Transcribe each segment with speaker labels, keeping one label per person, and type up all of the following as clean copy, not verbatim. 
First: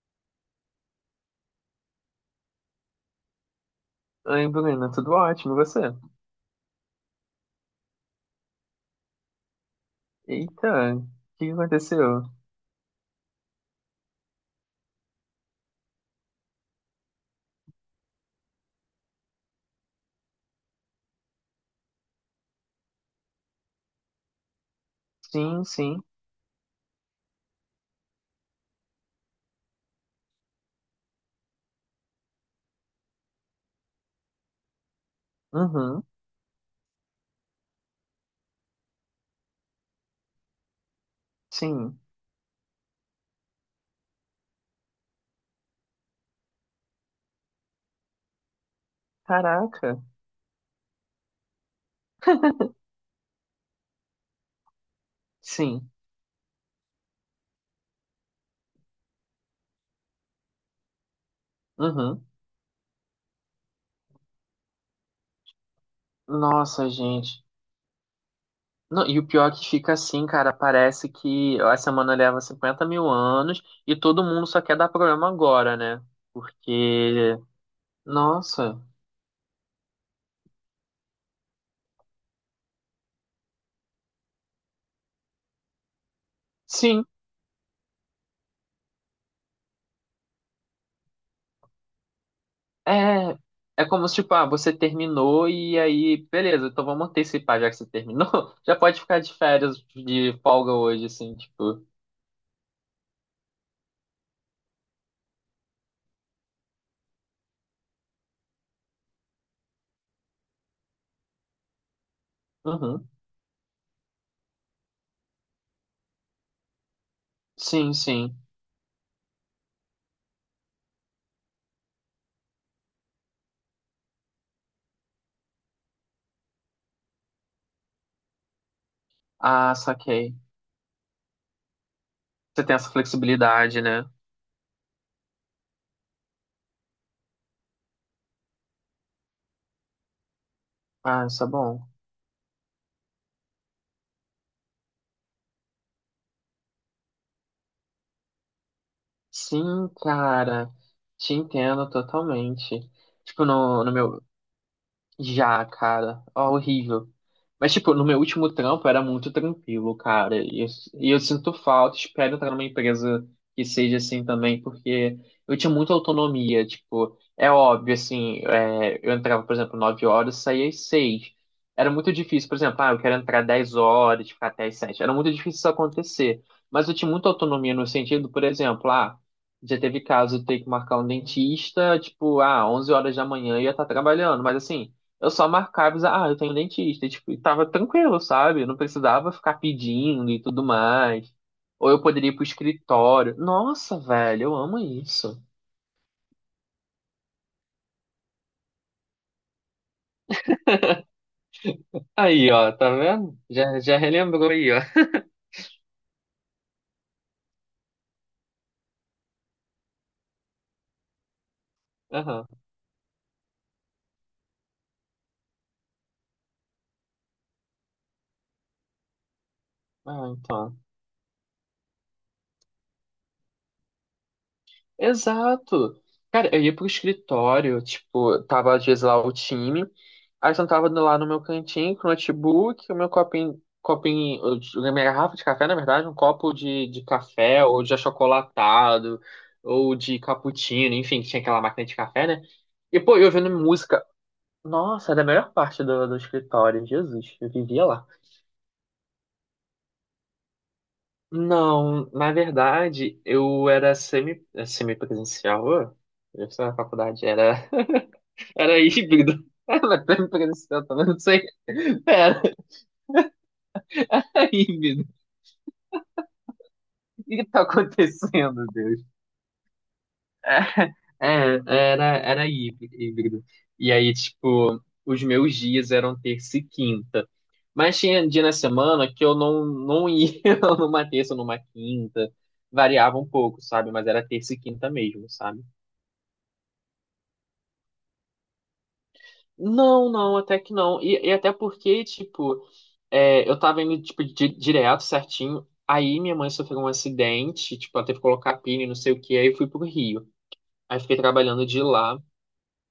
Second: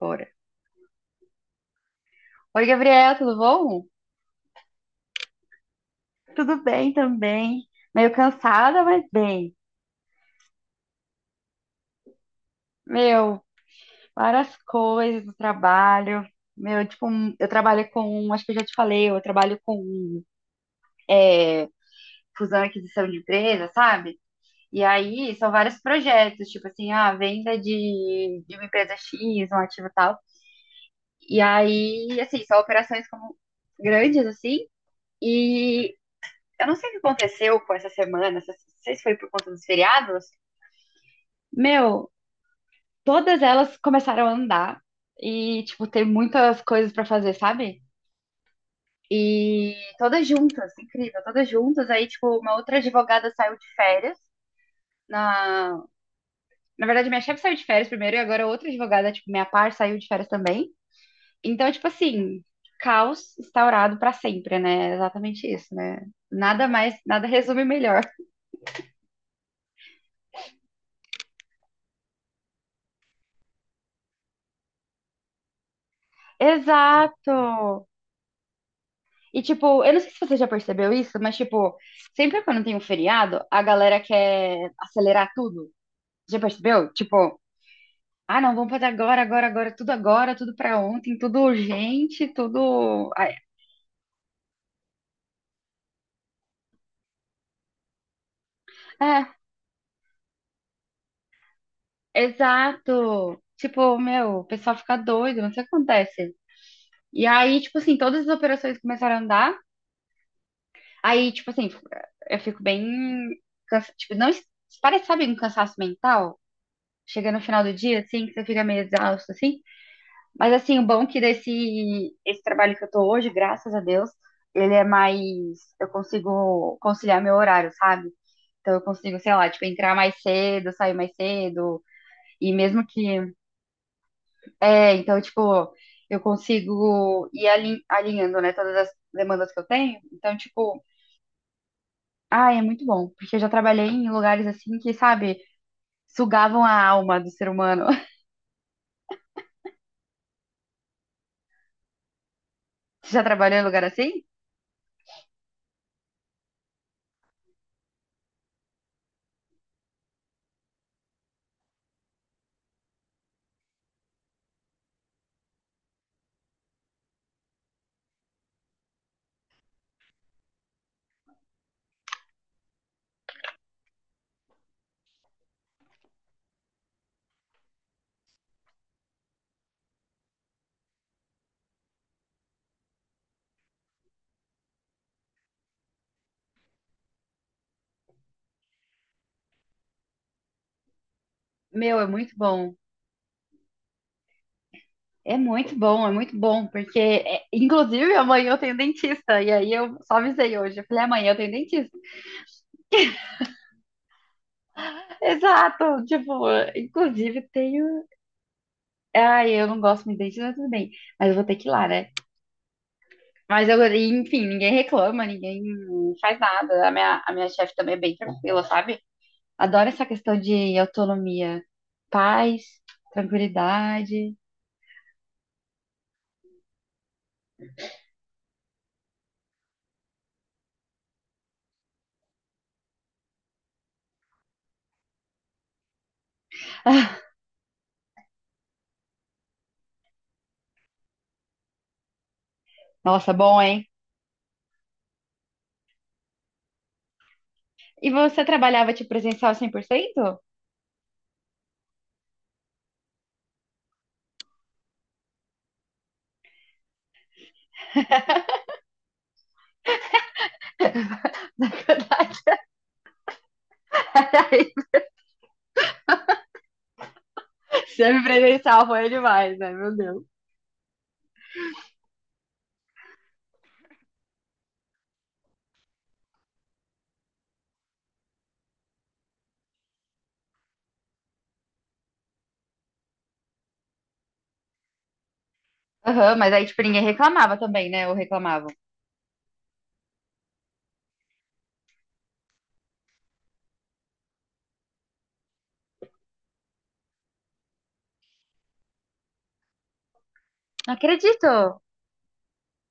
Speaker 1: Bora. Oi, Gabriela, tudo bom?
Speaker 2: Oi, Bruna, tudo ótimo, e você?
Speaker 1: Tudo bem também. Meio cansada, mas bem.
Speaker 2: Eita, o que que aconteceu?
Speaker 1: Meu, várias coisas do trabalho. Meu, tipo, eu trabalho com, acho que eu já te falei, eu trabalho com é, fusão e aquisição de empresa, sabe? E aí são
Speaker 2: Sim,
Speaker 1: vários
Speaker 2: sim,
Speaker 1: projetos, tipo assim, a venda de uma empresa X, um ativo tal. E aí, assim, são operações como grandes, assim. E
Speaker 2: uhum,
Speaker 1: eu não sei o que aconteceu com essa semana, não sei se foi por conta dos feriados.
Speaker 2: sim.
Speaker 1: Meu, todas elas começaram a andar e, tipo, ter muitas coisas pra fazer, sabe? E
Speaker 2: Caraca,
Speaker 1: todas juntas, incrível, todas juntas. Aí, tipo, uma outra advogada saiu de férias. Na...
Speaker 2: sim,
Speaker 1: Na verdade, minha chefe saiu de férias primeiro e agora outra advogada, tipo, minha par saiu de férias também. Então, tipo
Speaker 2: uhum.
Speaker 1: assim, caos instaurado pra sempre, né? É exatamente isso, né? Nada
Speaker 2: Nossa,
Speaker 1: mais, nada
Speaker 2: gente.
Speaker 1: resume melhor.
Speaker 2: Não, e o pior é que fica assim, cara, parece que a semana leva 50 mil anos e todo mundo só quer dar problema agora, né? Porque,
Speaker 1: Exato!
Speaker 2: nossa,
Speaker 1: E, tipo, eu não sei se você já percebeu isso, mas, tipo, sempre quando tem um feriado, a galera quer acelerar tudo. Já percebeu?
Speaker 2: sim,
Speaker 1: Tipo, ah, não, vamos fazer agora, agora, agora, tudo pra ontem, tudo urgente, tudo. Ai,
Speaker 2: É, é como se, tipo, ah, você terminou e aí, beleza, então vamos antecipar, já que você terminou, já pode ficar de
Speaker 1: é,
Speaker 2: férias, de folga hoje, assim, tipo.
Speaker 1: exato. Tipo, meu, o pessoal fica doido, não sei o que acontece. E aí, tipo assim, todas as operações começaram a andar. Aí, tipo assim, eu fico bem.
Speaker 2: Uhum.
Speaker 1: Cansa... Tipo, não. es- Parece, sabe, um cansaço mental? Chega no final do
Speaker 2: Sim,
Speaker 1: dia, assim, que
Speaker 2: sim.
Speaker 1: você fica meio exausto, assim. Mas assim, o bom é que desse esse trabalho que eu tô hoje, graças a Deus, ele é mais. Eu consigo conciliar meu horário, sabe? Então eu consigo, sei lá, tipo,
Speaker 2: Ah,
Speaker 1: entrar mais
Speaker 2: saquei.
Speaker 1: cedo, sair mais cedo. E
Speaker 2: Você tem
Speaker 1: mesmo
Speaker 2: essa
Speaker 1: que.
Speaker 2: flexibilidade, né?
Speaker 1: É, então, tipo, eu consigo ir alinhando, né, todas as demandas que eu tenho. Então, tipo,
Speaker 2: Ah, isso é bom.
Speaker 1: ah, é muito bom. Porque eu já trabalhei em lugares assim que, sabe, sugavam a alma do ser humano.
Speaker 2: Sim, cara, te entendo totalmente.
Speaker 1: Você já
Speaker 2: Tipo,
Speaker 1: trabalhou em lugar
Speaker 2: no
Speaker 1: assim?
Speaker 2: meu, já, cara, ó, horrível. Mas, tipo, no meu último trampo era muito tranquilo, cara. E eu sinto falta, espero entrar numa empresa que seja assim também, porque eu tinha muita autonomia. Tipo, é óbvio, assim, é, eu entrava, por exemplo, 9 horas, saía às 6. Era muito difícil, por exemplo, ah, eu quero entrar 10 horas, ficar até às 7. Era muito difícil isso acontecer. Mas eu tinha muita autonomia no sentido, por exemplo, ah, já teve caso de eu ter que marcar um dentista, tipo, ah, 11 horas da manhã eu ia estar trabalhando, mas assim. Eu só marcava, e dizia, ah, eu tenho dentista, e, tipo, e tava tranquilo, sabe? Eu não precisava ficar pedindo e tudo mais. Ou
Speaker 1: Meu,
Speaker 2: eu
Speaker 1: é
Speaker 2: poderia
Speaker 1: muito
Speaker 2: ir pro
Speaker 1: bom.
Speaker 2: escritório. Nossa, velho, eu amo
Speaker 1: É
Speaker 2: isso.
Speaker 1: muito bom, é muito bom, porque, é, inclusive, amanhã eu tenho dentista, e aí eu só avisei hoje, eu falei, amanhã eu tenho dentista.
Speaker 2: Aí, ó, tá vendo? Já, já relembrou aí, ó.
Speaker 1: Exato, tipo, inclusive tenho. Ai, eu não gosto muito de dentista, mas tudo bem, mas eu vou ter que ir lá, né?
Speaker 2: Aham.
Speaker 1: Mas eu, enfim, ninguém reclama, ninguém faz nada. A minha chefe também é bem tranquila, sabe? Adoro essa
Speaker 2: Ah,
Speaker 1: questão
Speaker 2: então.
Speaker 1: de autonomia, paz, tranquilidade.
Speaker 2: Exato. Cara, eu ia pro escritório, tipo, tava às vezes lá o time, aí eu sentava lá no meu cantinho com o notebook, o meu copinho, copinho, a minha garrafa de café, na verdade, um copo de café, ou de achocolatado, ou de cappuccino, enfim, tinha aquela máquina de café, né? E, pô, eu
Speaker 1: Nossa,
Speaker 2: ouvindo
Speaker 1: bom, hein?
Speaker 2: música. Nossa, era a melhor parte do escritório, Jesus, eu vivia lá.
Speaker 1: E você trabalhava de presencial 100%?
Speaker 2: Não, na verdade, eu era semi-presencial, ô, eu estava na faculdade, era. Era híbrido. É, mas tá me parecendo, também não sei. Pera, é híbrido. O que que tá acontecendo,
Speaker 1: Semipresencial
Speaker 2: Deus?
Speaker 1: foi demais, né? Meu Deus.
Speaker 2: É, é, era híbrido. E aí, tipo, os meus dias eram terça e quinta. Mas tinha dia na semana que eu não ia numa terça, ou numa quinta. Variava um pouco, sabe? Mas era terça e quinta mesmo, sabe?
Speaker 1: Aham, mas aí, tipo, ninguém reclamava também, né? Ou reclamavam.
Speaker 2: Não, não, até que não. E até porque, tipo, é, eu tava indo, tipo, direto, certinho. Aí minha mãe sofreu um acidente, tipo, ela teve que colocar pino e não sei o que, aí eu fui pro Rio.
Speaker 1: Não
Speaker 2: Aí fiquei trabalhando
Speaker 1: acredito!
Speaker 2: de lá.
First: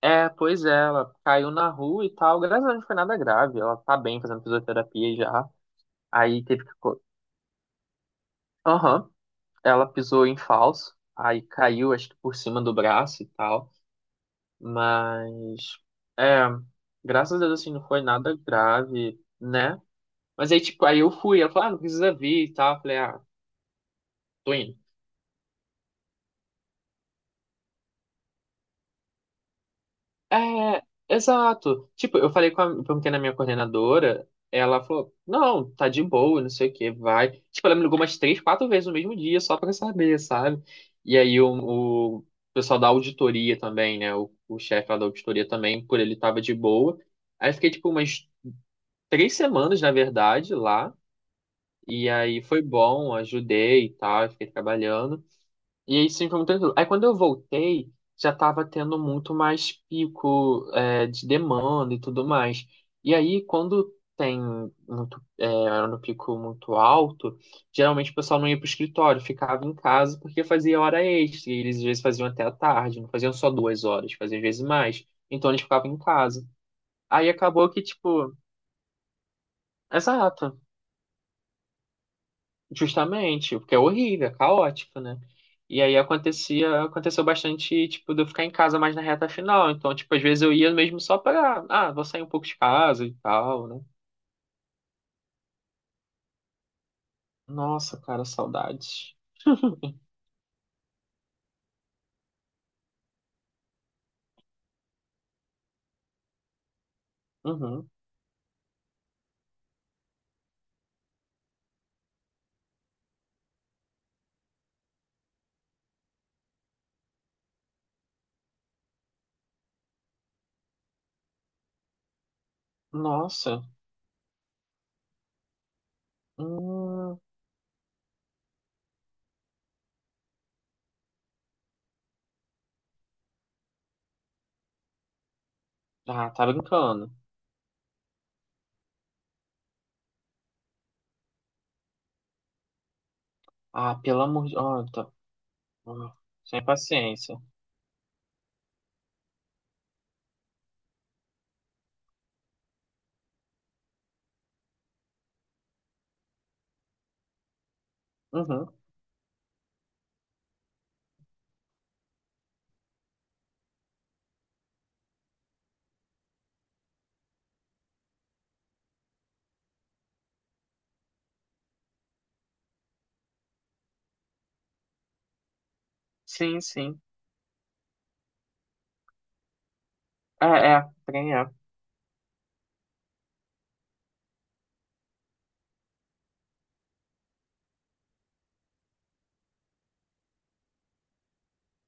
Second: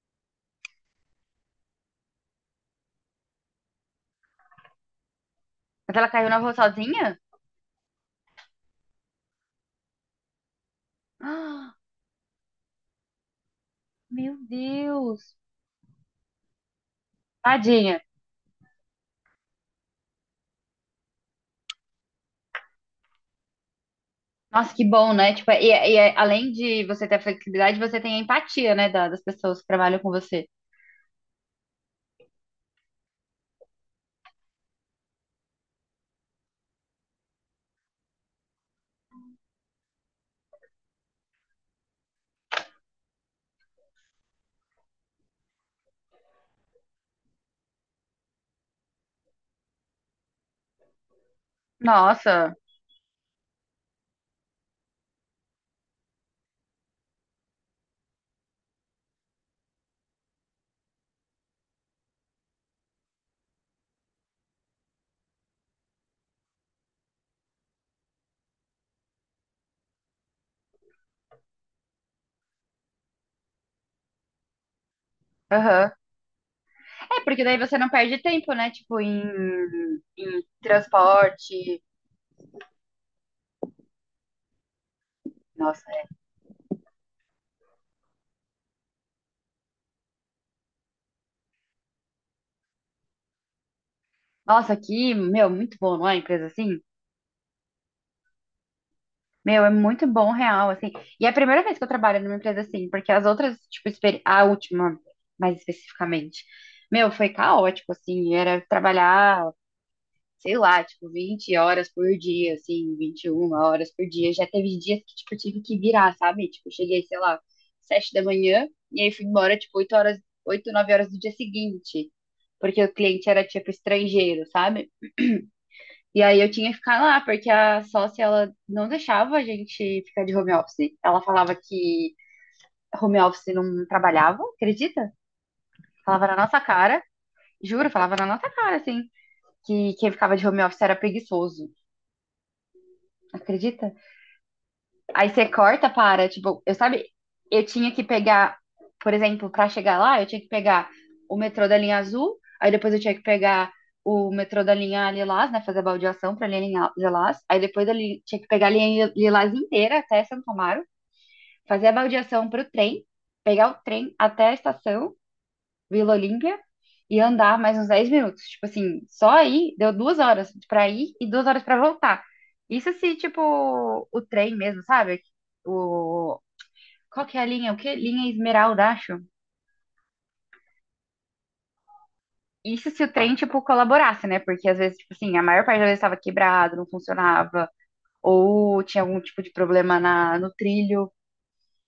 Speaker 2: É, pois é, ela caiu na rua e tal. Graças a Deus não foi nada grave. Ela tá bem fazendo fisioterapia já.
Speaker 1: Mas ela caiu na
Speaker 2: Aí
Speaker 1: rua
Speaker 2: teve que.
Speaker 1: sozinha?
Speaker 2: Aham. Ela pisou em falso. Aí
Speaker 1: Ah,
Speaker 2: caiu, acho que por cima do braço e tal.
Speaker 1: meu Deus!
Speaker 2: Mas. É. Graças a Deus, assim, não
Speaker 1: Tadinha.
Speaker 2: foi nada grave, né? Mas aí, tipo, aí eu fui. Ela falou, ah, não precisa vir e tal. Eu falei, ah, tô
Speaker 1: Nossa,
Speaker 2: indo.
Speaker 1: que bom, né? Tipo, e além de você ter a flexibilidade, você tem a empatia, né? Das pessoas que trabalham com você.
Speaker 2: É, exato. Tipo, eu falei perguntei na minha coordenadora, ela falou, não, tá de boa, não sei o que, vai. Tipo, ela me ligou umas três, quatro vezes no mesmo dia, só pra saber, sabe? E aí o pessoal da auditoria também, né? O chefe lá da auditoria também, por ele tava de boa. Aí eu fiquei, tipo, umas 3 semanas, na verdade, lá. E aí
Speaker 1: Nossa,
Speaker 2: foi bom, ajudei e tal, eu fiquei trabalhando. E aí sim foi muito tranquilo. Aí quando eu voltei, já estava tendo muito mais pico de demanda e tudo mais. E aí quando tem muito, era no pico muito alto, geralmente o pessoal não ia para o escritório, ficava em casa porque fazia hora extra. E eles às vezes faziam até a tarde, não faziam só 2 horas, faziam às vezes mais. Então eles
Speaker 1: aham.
Speaker 2: ficavam em casa.
Speaker 1: É,
Speaker 2: Aí
Speaker 1: porque daí
Speaker 2: acabou
Speaker 1: você
Speaker 2: que,
Speaker 1: não perde
Speaker 2: tipo,
Speaker 1: tempo, né? Tipo, em
Speaker 2: exato,
Speaker 1: transporte.
Speaker 2: justamente, porque é horrível, é caótico, né? E
Speaker 1: Nossa,
Speaker 2: aí acontecia, aconteceu bastante, tipo, de eu ficar em casa mais na reta final. Então, tipo, às vezes eu ia mesmo só pra, ah, vou sair um pouco de casa e tal, né?
Speaker 1: nossa, aqui, meu, muito bom, não é? Empresa assim?
Speaker 2: Nossa, cara, saudades.
Speaker 1: Meu, é muito bom, real, assim. E é a primeira vez que eu trabalho numa empresa assim, porque as outras, tipo, a última, mais especificamente, meu, foi
Speaker 2: Uhum.
Speaker 1: caótico, assim. Era trabalhar, sei lá, tipo, 20 horas por dia, assim, 21 horas por dia. Já teve dias que, tipo, eu tive que virar, sabe? Tipo, eu cheguei, sei lá, 7 da manhã, e aí fui embora, tipo, 8 horas, 8, 9 horas do dia seguinte, porque o cliente era,
Speaker 2: Nossa.
Speaker 1: tipo, estrangeiro, sabe? E aí eu tinha que ficar
Speaker 2: Hum.
Speaker 1: lá, porque a sócia, ela não deixava a gente ficar de home office. Ela falava que home office não trabalhava, acredita? Falava
Speaker 2: Ah,
Speaker 1: na
Speaker 2: tá
Speaker 1: nossa cara,
Speaker 2: brincando.
Speaker 1: juro, falava na nossa cara, assim, que quem ficava de home office era preguiçoso, acredita?
Speaker 2: Ah, pelo amor de... Oh, tá.
Speaker 1: Aí você corta,
Speaker 2: Hum.
Speaker 1: para, tipo,
Speaker 2: Sem
Speaker 1: eu sabe,
Speaker 2: paciência.
Speaker 1: eu tinha que pegar, por exemplo, pra chegar lá, eu tinha que pegar o metrô da linha azul, aí depois eu tinha que pegar o metrô da linha Lilás, né, fazer a baldeação pra linha Lilás, aí depois eu tinha que pegar a
Speaker 2: Uhum.
Speaker 1: linha Lilás inteira até Santo Amaro, fazer a baldeação pro trem, pegar o trem até a estação, Vila Olímpia e andar mais uns 10 minutos. Tipo assim, só aí deu 2 horas pra ir e 2 horas pra voltar. Isso se, tipo, o trem mesmo, sabe? O...
Speaker 2: Sim, sim.
Speaker 1: Qual que é a linha? O que? Linha Esmeralda, acho.
Speaker 2: É, é, trem é.
Speaker 1: Isso se o trem, tipo, colaborasse, né? Porque às vezes, tipo assim, a maior parte das vezes estava quebrado, não funcionava, ou tinha algum tipo de problema no trilho.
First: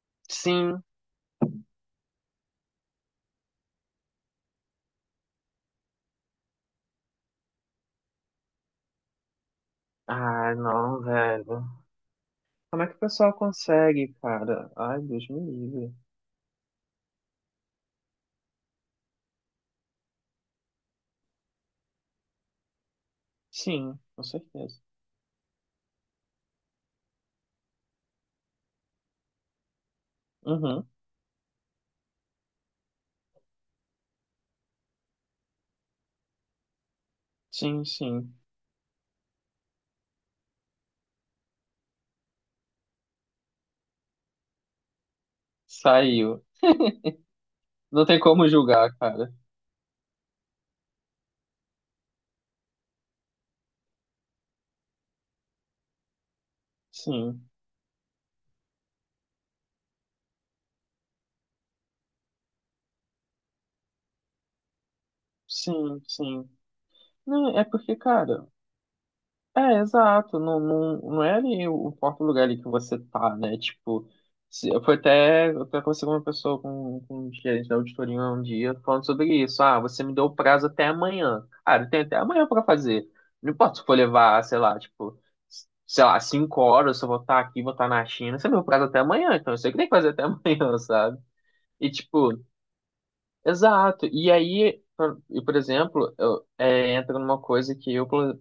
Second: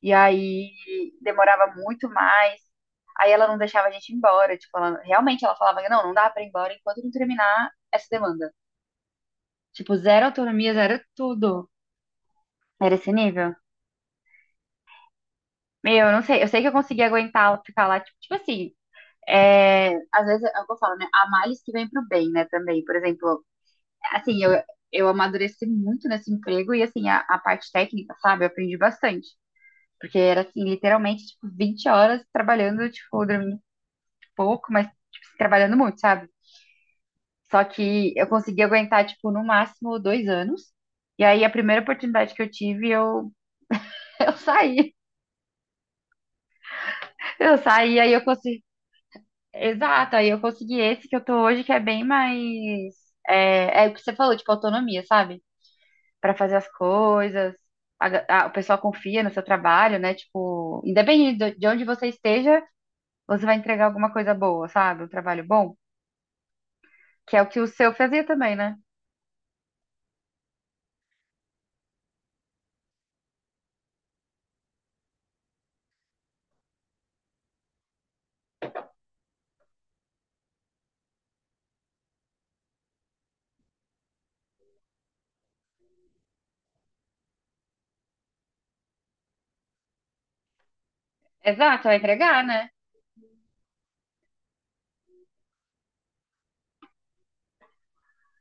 Speaker 1: E aí
Speaker 2: Sim.
Speaker 1: demorava muito mais. Aí ela não deixava a gente ir embora. Tipo, ela, realmente ela falava, não, não dá pra ir embora enquanto não terminar essa demanda. Tipo, zero
Speaker 2: Ah,
Speaker 1: autonomia, zero
Speaker 2: não, velho.
Speaker 1: tudo.
Speaker 2: Como é
Speaker 1: Era
Speaker 2: que o
Speaker 1: esse
Speaker 2: pessoal
Speaker 1: nível.
Speaker 2: consegue, cara? Ai, Deus me livre.
Speaker 1: Meu, eu não sei. Eu sei que eu consegui aguentar ficar lá, tipo, É, às vezes é o que eu falo, né? Há males que vem pro bem, né? Também, por exemplo,
Speaker 2: Sim, com
Speaker 1: assim, eu,
Speaker 2: certeza.
Speaker 1: eu amadureci muito nesse emprego e, assim, a parte técnica, sabe? Eu aprendi bastante. Porque era, assim,
Speaker 2: Uhum.
Speaker 1: literalmente, tipo, 20 horas trabalhando, tipo, dormindo pouco, mas tipo, assim, trabalhando muito, sabe? Só
Speaker 2: Sim,
Speaker 1: que eu
Speaker 2: sim.
Speaker 1: consegui aguentar, tipo, no máximo 2 anos. E aí a primeira oportunidade que eu tive, eu, eu saí.
Speaker 2: Saiu.
Speaker 1: Eu saí,
Speaker 2: Não
Speaker 1: aí
Speaker 2: tem
Speaker 1: eu
Speaker 2: como
Speaker 1: consegui.
Speaker 2: julgar, cara.
Speaker 1: Exato, aí eu consegui esse que eu tô hoje, que é bem mais. É o que você falou, tipo, autonomia, sabe? Pra fazer as
Speaker 2: Sim,
Speaker 1: coisas. O pessoal confia no seu trabalho, né? Tipo, independente de onde você esteja, você vai entregar alguma coisa boa, sabe? Um trabalho bom,
Speaker 2: sim, sim.
Speaker 1: que é o
Speaker 2: Não,
Speaker 1: que
Speaker 2: é
Speaker 1: o seu
Speaker 2: porque,
Speaker 1: fazia
Speaker 2: cara,
Speaker 1: também, né?
Speaker 2: é, exato. Não, não, não é ali o próprio lugar ali que você tá, né? Tipo, se, eu fui até, eu até conversei com uma pessoa, com um gerente da auditoria um dia, falando sobre isso. Ah, você me deu o prazo até amanhã. Cara, eu tenho até amanhã pra fazer. Não importa se for levar, sei lá, tipo, sei lá, 5 horas, se eu vou estar aqui, vou estar na China. Você me deu o prazo até amanhã, então eu sei que tem que fazer até amanhã, sabe?
Speaker 1: Exato,
Speaker 2: E,
Speaker 1: vai
Speaker 2: tipo,
Speaker 1: entregar, né?
Speaker 2: exato. E aí, e, por exemplo, eu, entra numa coisa que eu, por,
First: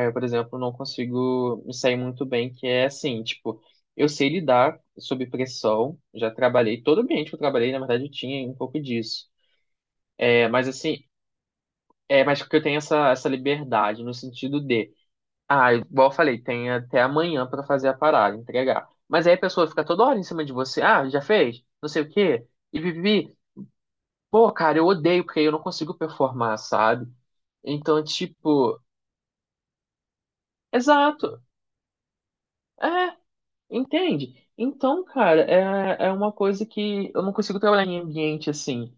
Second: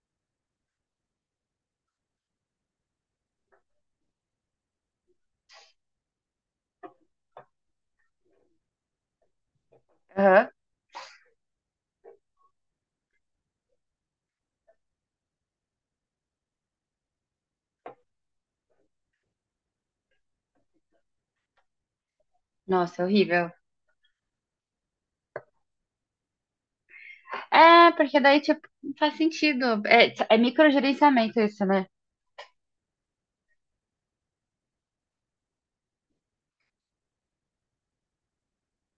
Speaker 2: é, por exemplo, não consigo me sair muito bem, que é assim, tipo, eu sei lidar sob pressão, já trabalhei, todo ambiente que eu trabalhei, na verdade, eu tinha um pouco disso. É,
Speaker 1: Aham.
Speaker 2: mas assim, mas porque eu tenho essa liberdade no sentido de, ah, igual eu falei, tem até amanhã pra fazer a parada, entregar. Mas aí a pessoa fica toda hora em cima de você, ah, já fez? Não sei o quê. E
Speaker 1: Nossa, é
Speaker 2: vivi.
Speaker 1: horrível.
Speaker 2: Pô, cara, eu odeio porque eu não consigo performar, sabe?
Speaker 1: É,
Speaker 2: Então,
Speaker 1: porque daí, tipo,
Speaker 2: tipo,
Speaker 1: não faz sentido. É microgerenciamento
Speaker 2: exato.
Speaker 1: isso, né?
Speaker 2: É, entende? Então, cara, é uma coisa que eu não consigo trabalhar em ambiente assim.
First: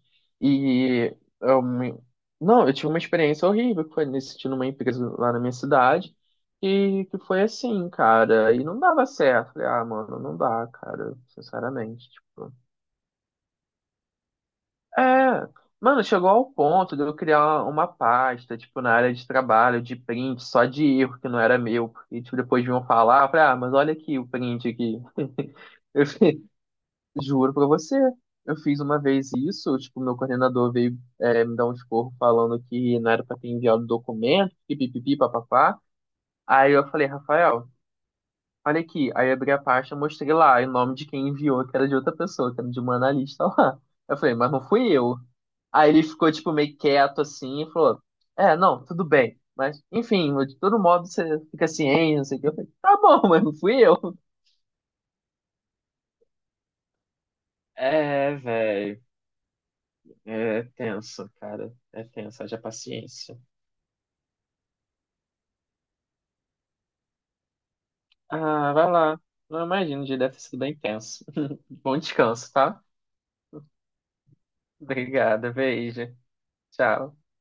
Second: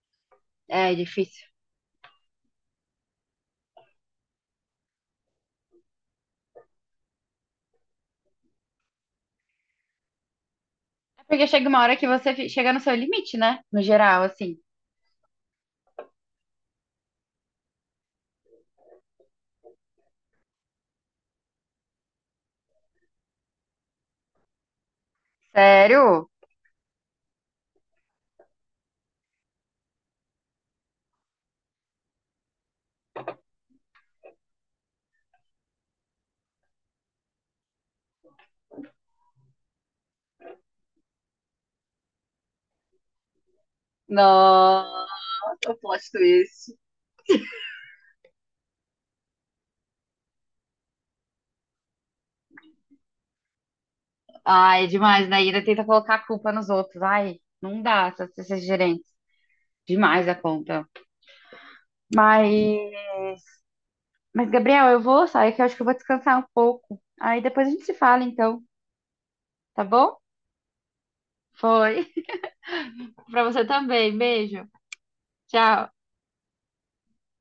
Speaker 1: É
Speaker 2: E
Speaker 1: difícil.
Speaker 2: eu me- não, eu tive uma experiência horrível que foi nesse sentido numa empresa lá na minha cidade. E que foi assim, cara, e não dava certo. Falei, ah, mano, não dá, cara,
Speaker 1: É porque chega uma hora que
Speaker 2: sinceramente.
Speaker 1: você
Speaker 2: Tipo,
Speaker 1: chega no seu limite, né? No geral, assim.
Speaker 2: é, mano, chegou ao ponto de eu criar uma pasta, tipo, na área de trabalho, de print, só de erro que não era meu, porque, tipo, depois vinham falar, eu falei, ah, mas olha aqui o print aqui. Eu
Speaker 1: Sério?
Speaker 2: fiz- Juro pra você, eu fiz uma vez isso, tipo, meu coordenador veio me dar um esporro falando que não era pra ter enviado o documento, que pipipi, papapá. Aí eu falei, Rafael, olha aqui. Aí eu abri a pasta, mostrei lá, e o nome de quem enviou, que era de outra pessoa, que era de uma analista lá. Eu falei, mas não
Speaker 1: Nossa,
Speaker 2: fui eu.
Speaker 1: o
Speaker 2: Aí
Speaker 1: plot
Speaker 2: ele ficou, tipo,
Speaker 1: twist.
Speaker 2: meio quieto assim e falou: é, não, tudo bem. Mas, enfim, de todo modo você fica ciente, não sei o que. Eu falei, tá bom, mas não fui eu.
Speaker 1: Ai, é demais, né? E ainda tenta colocar a culpa nos outros. Ai, não dá,
Speaker 2: É,
Speaker 1: esses
Speaker 2: velho.
Speaker 1: gerentes. Demais a
Speaker 2: É
Speaker 1: conta.
Speaker 2: tenso, cara. É tenso,
Speaker 1: Mas,
Speaker 2: haja paciência.
Speaker 1: mas, Gabriel, eu vou sair que eu acho que eu vou descansar um pouco. Aí depois a gente se fala, então,
Speaker 2: Ah, vai lá. Não
Speaker 1: tá
Speaker 2: imagino, o
Speaker 1: bom?
Speaker 2: dia deve ter sido bem tenso.
Speaker 1: Foi.
Speaker 2: Bom descanso, tá?
Speaker 1: Pra você também. Beijo.
Speaker 2: Obrigada,
Speaker 1: Tchau.
Speaker 2: beijo. Tchau.